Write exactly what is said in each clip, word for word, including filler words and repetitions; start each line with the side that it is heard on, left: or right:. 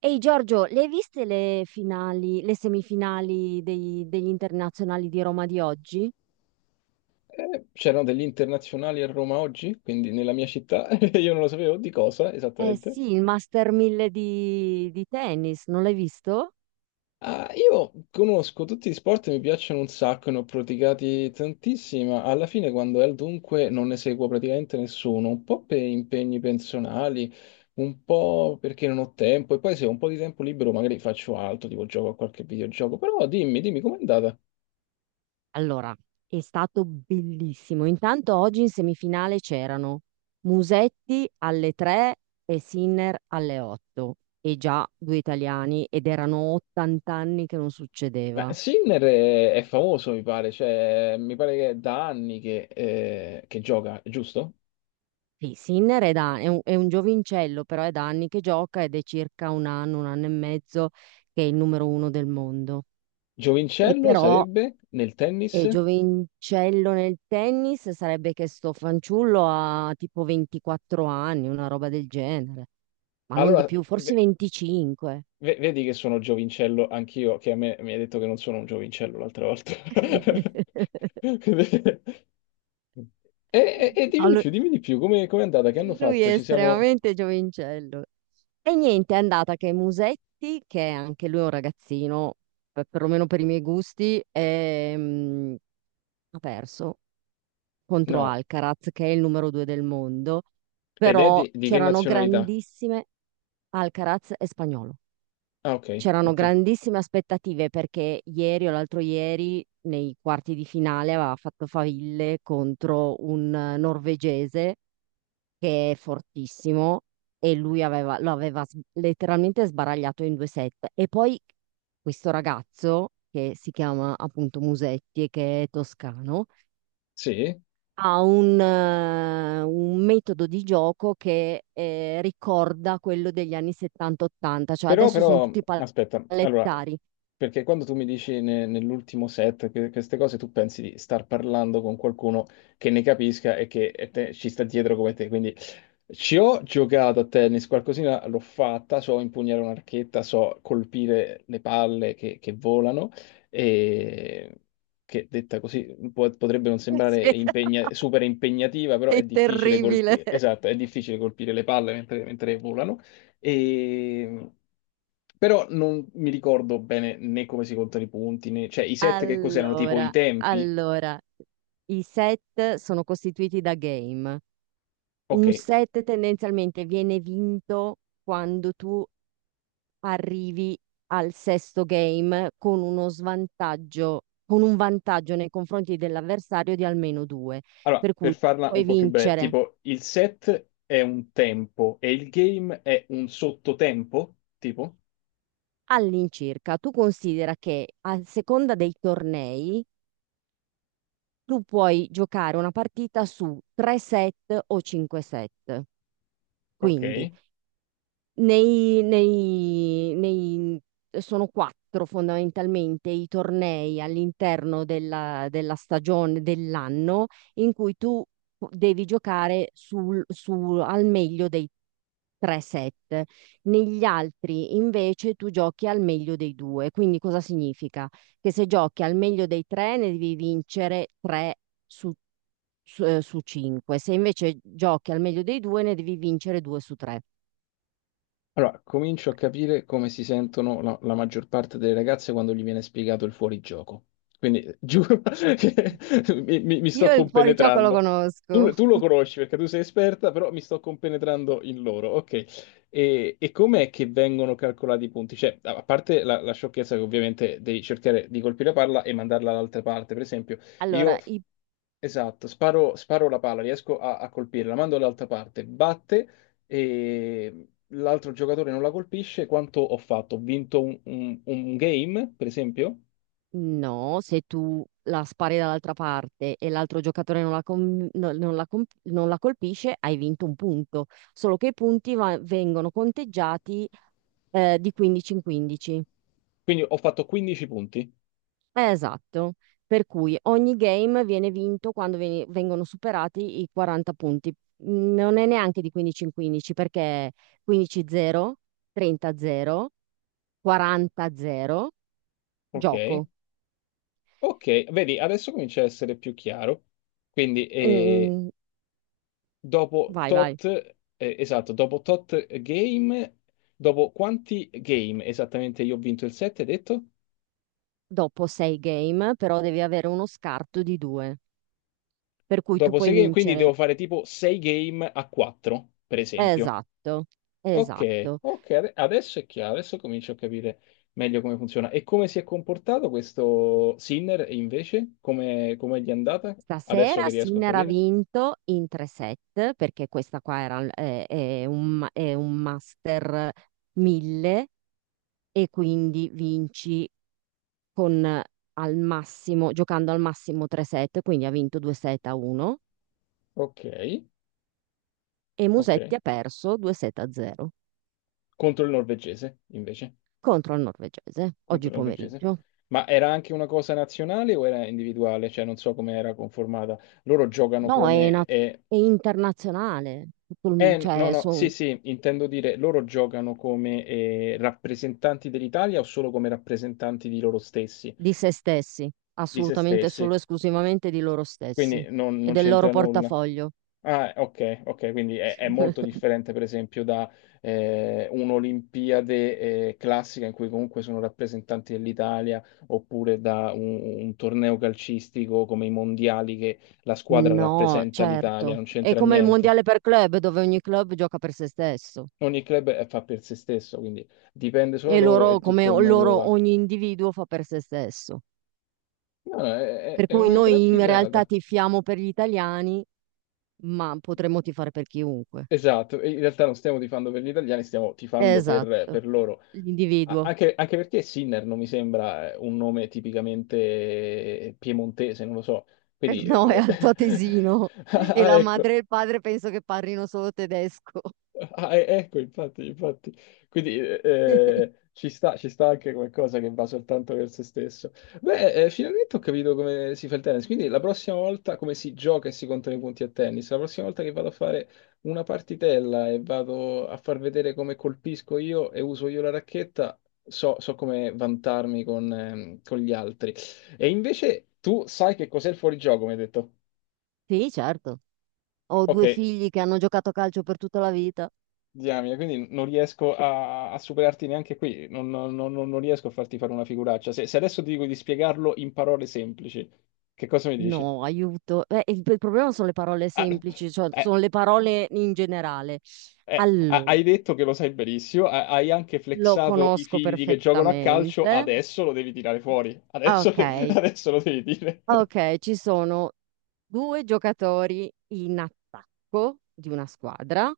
right: Ehi Giorgio, le hai viste le finali, le semifinali dei- degli internazionali di Roma di oggi?
left: Eh, C'erano degli internazionali a Roma oggi, quindi nella mia città, e io non lo sapevo di cosa
right: Eh
left: esattamente.
right: sì, il Master mille di, di tennis, non l'hai visto?
left: Ah, io conosco tutti gli sport, mi piacciono un sacco, ne ho praticati tantissimi, ma alla fine quando è al dunque non ne seguo praticamente nessuno, un po' per impegni personali, un po' perché non ho tempo, e poi se ho un po' di tempo libero magari faccio altro, tipo gioco a qualche videogioco, però dimmi, dimmi com'è andata?
right: Allora, è stato bellissimo. Intanto oggi in semifinale c'erano Musetti alle tre e Sinner alle otto, e già due italiani, ed erano ottanta anni che non
left: Ma
right: succedeva.
left: Sinner è, è famoso, mi pare, cioè, mi pare che è da anni che, eh, che gioca, giusto?
right: Sì, Sinner è, da- è un, è un giovincello, però è da anni che gioca ed è circa un anno, un anno e mezzo che è il numero uno del mondo. E
left: Giovincello
right: però
left: sarebbe nel
right: è
left: tennis?
right: giovincello nel tennis, sarebbe che sto fanciullo ha tipo ventiquattro anni, una roba del genere, ma non di
left: Allora,
right: più, forse
left: ve-
right: venticinque.
left: ve- vedi che sono giovincello anch'io, che a me mi hai detto che non sono un giovincello l'altra volta. E, e- e dimmi di
right: Allu-
left: più, dimmi di più, come è andata? Che hanno
right: Lui
left: fatto?
right: è
left: Ci siamo...
right: estremamente giovincello. E niente, è andata che Musetti, che è anche lui un ragazzino, per- perlomeno per i miei gusti, è, mm, ha perso contro
left: No,
right: Alcaraz, che è il numero due del mondo,
left: ed è
right: però
left: di, di che
right: c'erano
left: nazionalità?
right: grandissime Alcaraz e Spagnolo.
left: Ah, ok,
right: C'erano
left: ok.
right: grandissime aspettative perché ieri o l'altro ieri, nei quarti di finale, aveva fatto faville contro un eh, norvegese che è fortissimo, e lui aveva- lo aveva s- letteralmente sbaragliato in due set. E poi questo ragazzo, che si chiama appunto Musetti e che è toscano,
left: Sì?
right: ha un, eh, un metodo di gioco che eh, ricorda quello degli anni settanta ottanta, cioè
left: Però,
right: adesso sono
left: però,
right: tutti
left: aspetta, allora,
right: pallettari.
left: perché quando tu mi dici ne- nell'ultimo set che- queste cose, tu pensi di star parlando con qualcuno che ne capisca e che e te- ci sta dietro come te. Quindi ci ho giocato a tennis, qualcosina l'ho fatta, so impugnare una racchetta, so colpire le palle che, che volano, e che detta così può- potrebbe non sembrare impegna- super impegnativa, però
right: È
left: è difficile
right: terribile.
left: colpire, esatto, è difficile colpire le palle mentre mentre volano. E... Però non mi ricordo bene né come si contano i punti, né... cioè i set che cos'erano, tipo i
right: Allora,
left: tempi?
right: allora, i set sono costituiti da game.
left: Ok,
right: Un set tendenzialmente viene vinto quando tu arrivi al sesto game con uno svantaggio, con un vantaggio nei confronti dell'avversario di almeno due,
left: allora
right: per
left: per
right: cui
left: farla un
right: puoi
left: po' più breve,
right: vincere
left: tipo il set è un tempo e il game è un sottotempo? Tipo?
right: all'incirca. Tu considera che a seconda dei tornei tu puoi giocare una partita su tre set o cinque set. Quindi.
left: Ok.
right: Nei nei nei sono quattro fondamentalmente i tornei all'interno della della stagione dell'anno in cui tu devi giocare sul su al meglio dei tre set. Negli altri invece tu giochi al meglio dei due. Quindi cosa significa? Che se giochi al meglio dei tre ne devi vincere tre su su, eh, su cinque. Se invece giochi al meglio dei due ne devi vincere due su tre.
left: Allora, comincio a capire come si sentono la, la maggior parte delle ragazze quando gli viene spiegato il fuorigioco. Quindi eh, giuro che mi, mi- mi sto
right: Io il fuorigioco lo
left: compenetrando.
right: conosco.
left: Tu, tu lo conosci perché tu sei esperta, però mi sto compenetrando in loro. Ok. E, e com'è che vengono calcolati i punti? Cioè, a a parte la, la sciocchezza che ovviamente devi cercare di colpire la palla e mandarla all'altra parte, per esempio, io
right: Allora, i-
left: esatto, sparo, sparo la palla, riesco a, a colpirla, la mando all'altra parte, batte e l'altro giocatore non la colpisce, quanto ho fatto? Ho vinto un, un- un game, per esempio?
right: no, se tu la spari dall'altra parte e l'altro giocatore non la, com- no- non la com- non la colpisce, hai vinto un punto. Solo che i punti va- vengono conteggiati eh, di quindici in quindici.
left: Quindi ho fatto quindici punti.
right: Eh, Esatto. Per cui ogni game viene vinto quando veni- vengono superati i quaranta punti. Non è neanche di quindici in quindici perché quindici a zero, trenta a zero, quaranta a zero,
left: Ok,
right: gioco.
left: ok, vedi, adesso comincia a essere più chiaro. Quindi eh,
right: In-
left: dopo
right: Vai, vai.
left: tot, eh, esatto, dopo tot game, dopo quanti game esattamente io ho vinto il sette, hai detto?
right: Dopo sei game, però devi avere uno scarto di due, per cui tu
left: Dopo
right: puoi
left: sei game, quindi devo
right: vincere.
left: fare tipo sei game a quattro, per esempio.
right: Esatto,
left: Ok,
right: esatto.
left: ok, ade- adesso è chiaro, adesso comincio a capire meglio come funziona. E come si è comportato questo Sinner e invece? Come, come gli è andata? Adesso
right: Stasera
left: che riesco a
right: Sinner ha
left: capire.
right: vinto in tre set, perché questa qua era, è, è un, ma- è un Master mille, e quindi vinci con eh, al massimo, giocando al massimo tre set, quindi ha vinto due set a uno
left: Ok,
right: e
left: ok.
right: Musetti ha perso due set a zero
left: Contro il norvegese, invece.
right: contro il norvegese oggi
left: Contro il norvegese.
right: pomeriggio.
left: Ma era anche una cosa nazionale o era individuale? Cioè, non so come era conformata. Loro giocano
right: No, è,
left: come...
right: na-
left: Eh,
right: è internazionale, tutto il-
left: eh, no, no,
right: cioè
left: no, sì,
right: sono
left: sì, intendo dire, loro giocano come eh, rappresentanti dell'Italia o solo come rappresentanti di loro stessi?
right: di se stessi,
left: Di se
right: assolutamente solo
left: stessi,
right: e esclusivamente di loro stessi
left: quindi non,
right: e
left: non
right: del loro
left: c'entra nulla.
right: portafoglio.
left: Ah, ok, ok, quindi è, è molto differente per esempio da eh, un'Olimpiade eh, classica in cui comunque sono rappresentanti dell'Italia oppure da un, un torneo calcistico come i mondiali che la squadra
right: No,
left: rappresenta l'Italia,
right: certo.
left: non
right: È
left: c'entra
right: come il
left: niente.
right: mondiale per club, dove ogni club gioca per se stesso
left: Ogni club eh, fa per se stesso, quindi dipende solo da
right: e
left: loro
right: loro,
left: e tutto
right: come
left: il
right: o-
left: merito
right: loro,
left: va.
right: ogni individuo fa per se stesso.
left: No, no, è, è-
right: Per
left: è
right: cui
left: una gran
right: noi in realtà
left: figata.
right: tifiamo per gli italiani, ma potremmo tifare per chiunque.
left: Esatto, e in realtà non stiamo tifando per gli italiani, stiamo tifando per,
right: Esatto,
left: per loro. A-
right: l'individuo.
left: Anche, anche perché Sinner non mi sembra eh, un nome tipicamente piemontese, non lo so.
right: Eh,
left: Quindi, eh,
right: no, è altoatesino e
left: ah,
right: la
left: ecco,
right: madre e il padre penso che parlino solo tedesco.
left: ah, e- ecco, infatti, infatti. Quindi eh, ci sta, ci sta anche qualcosa che va soltanto per se stesso. Beh, eh, eh, finalmente ho capito come si fa il tennis. Quindi la prossima volta, come si gioca e si contano i punti a tennis, la prossima volta che vado a fare una partitella e vado a far vedere come colpisco io e uso io la racchetta, so, so come vantarmi con, ehm, con gli altri. E invece tu sai che cos'è il fuorigioco, mi hai detto.
right: Sì, certo. Ho
left: Ok,
right: due figli che hanno giocato a calcio per tutta la vita.
left: diamine, quindi non riesco a, a superarti neanche qui, non, non- non- non riesco a farti fare una figuraccia. Se, se adesso ti dico di spiegarlo in parole semplici, che cosa mi dici?
right: No, aiuto. Eh, il, il problema sono le parole
left: Ah,
right: semplici, cioè
left: eh,
right: sono le parole in generale.
left: eh, ah,
right: Allora,
left: hai detto che lo sai benissimo, ah, hai anche
right: lo
left: flexato i
right: conosco
left: figli che giocano a calcio,
right: perfettamente.
left: adesso lo devi tirare fuori, adesso
right: Ok,
left: adesso lo devi dire.
right: ok, ci sono due giocatori in attacco di una squadra,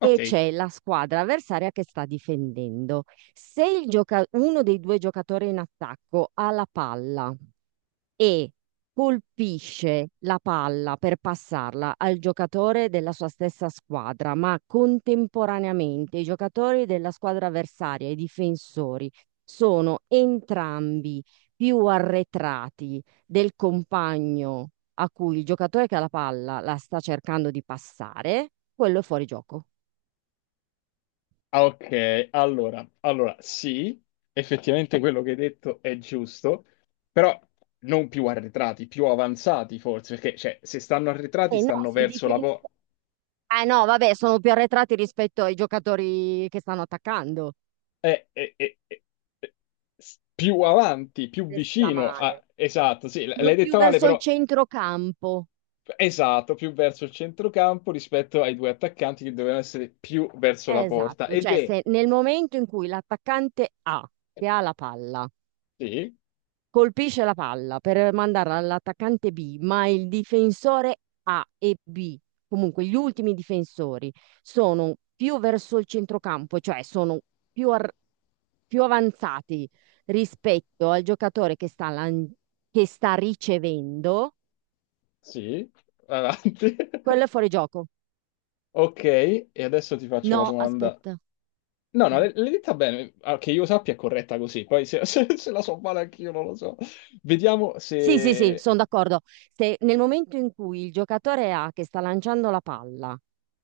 right: e c'è la squadra avversaria che sta difendendo. Se il gioca- uno dei due giocatori in attacco ha la palla e colpisce la palla per passarla al giocatore della sua stessa squadra, ma contemporaneamente i giocatori della squadra avversaria, e i difensori, sono entrambi più arretrati del compagno a cui il giocatore che ha la palla la sta cercando di passare, quello è fuori gioco.
left: ah, ok, allora, allora, sì, effettivamente quello che hai detto è giusto, però non più arretrati, più avanzati forse, perché cioè, se stanno arretrati
right: Eh no,
left: stanno
right: se
left: verso la porta,
right: difensa. Eh no, vabbè, sono più arretrati rispetto ai giocatori che stanno attaccando.
left: più avanti, più
right: Stessa
left: vicino a...
right: male.
left: Esatto, sì, l-
right: Sono
left: l'hai
right: più
left: detta male,
right: verso il
left: però
right: centrocampo.
left: esatto, più verso il centrocampo rispetto ai due attaccanti che dovevano essere più verso
right: Eh,
left: la porta.
right: Esatto,
left: Ed
right: cioè
left: è...
right: se nel momento in cui l'attaccante A, che ha la palla,
left: Sì,
right: colpisce la palla per mandarla all'attaccante B, ma il difensore A e B, comunque gli ultimi difensori, sono più verso il centrocampo, cioè sono più, ar- più avanzati rispetto al giocatore che sta, lan- che sta ricevendo,
left: sì, avanti.
right: quello è fuori gioco.
left: Ok, e adesso ti faccio la
right: No,
left: domanda.
right: aspetta.
left: No, no,
right: Eh.
left: l'hai l'hai detta bene, ah, che io sappia è corretta così, poi se, se- se la so male anch'io non lo so. Vediamo
right: Sì, sì, sì,
left: se.
right: sono d'accordo. Se nel momento in cui il giocatore A che sta lanciando la palla,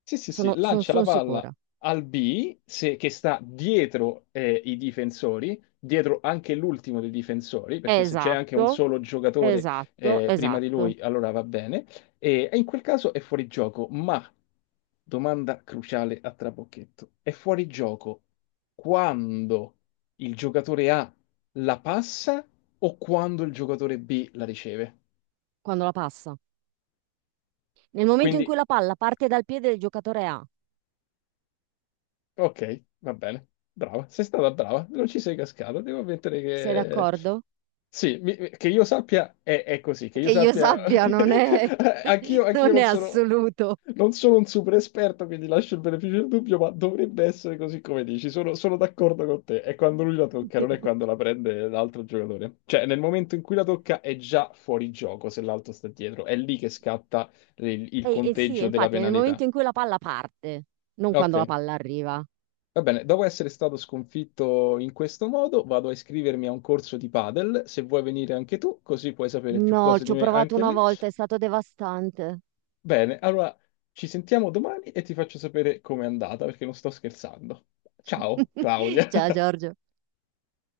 left: Sì, sì, sì,
right: sono sono-
left: lancia la
right: sono
left: palla
right: sicura.
left: al B, se- che sta dietro eh, i difensori, dietro anche l'ultimo dei difensori, perché se c'è anche un
right: Esatto,
left: solo giocatore
right: esatto,
left: eh, prima di
right: esatto.
left: lui, allora va bene, e, e in quel caso è fuori gioco, ma, domanda cruciale a trabocchetto, è fuori gioco quando il giocatore A la passa o quando il giocatore B la riceve?
right: Quando la passa. Nel momento in
left: Quindi
right: cui la palla parte dal piede del giocatore A,
left: ok, va bene. Brava, sei stata brava, non ci sei cascata. Devo ammettere
right: sei
left: che...
right: d'accordo?
left: Sì, mi- che io sappia è, è così, che io
right: Che io
left: sappia...
right: sappia,
left: che-
right: non è,
left: Anch'io, anch'io
right: non è
left: non sono,
right: assoluto.
left: non sono un super esperto, quindi lascio il beneficio del dubbio, ma dovrebbe essere così come dici. Sono, sono d'accordo con te. È quando lui la tocca, non è quando la prende l'altro giocatore. Cioè, nel momento in cui la tocca è già fuori gioco se l'altro sta dietro. È lì che scatta il il
right: E, e sì,
left: conteggio della
right: infatti, nel
left: penalità.
right: momento in cui la palla parte, non
left: Ok.
right: quando la palla arriva.
left: Va bene, dopo essere stato sconfitto in questo modo, vado a iscrivermi a un corso di padel, se vuoi venire anche tu, così puoi sapere più
right: No,
left: cose
right: ci
left: di
right: ho
left: me
right: provato
left: anche
right: una
left: lì.
right: volta, è stato devastante.
left: Bene, allora ci sentiamo domani e ti faccio sapere com'è andata, perché non sto scherzando. Ciao, Claudia.
right: Ciao Giorgio.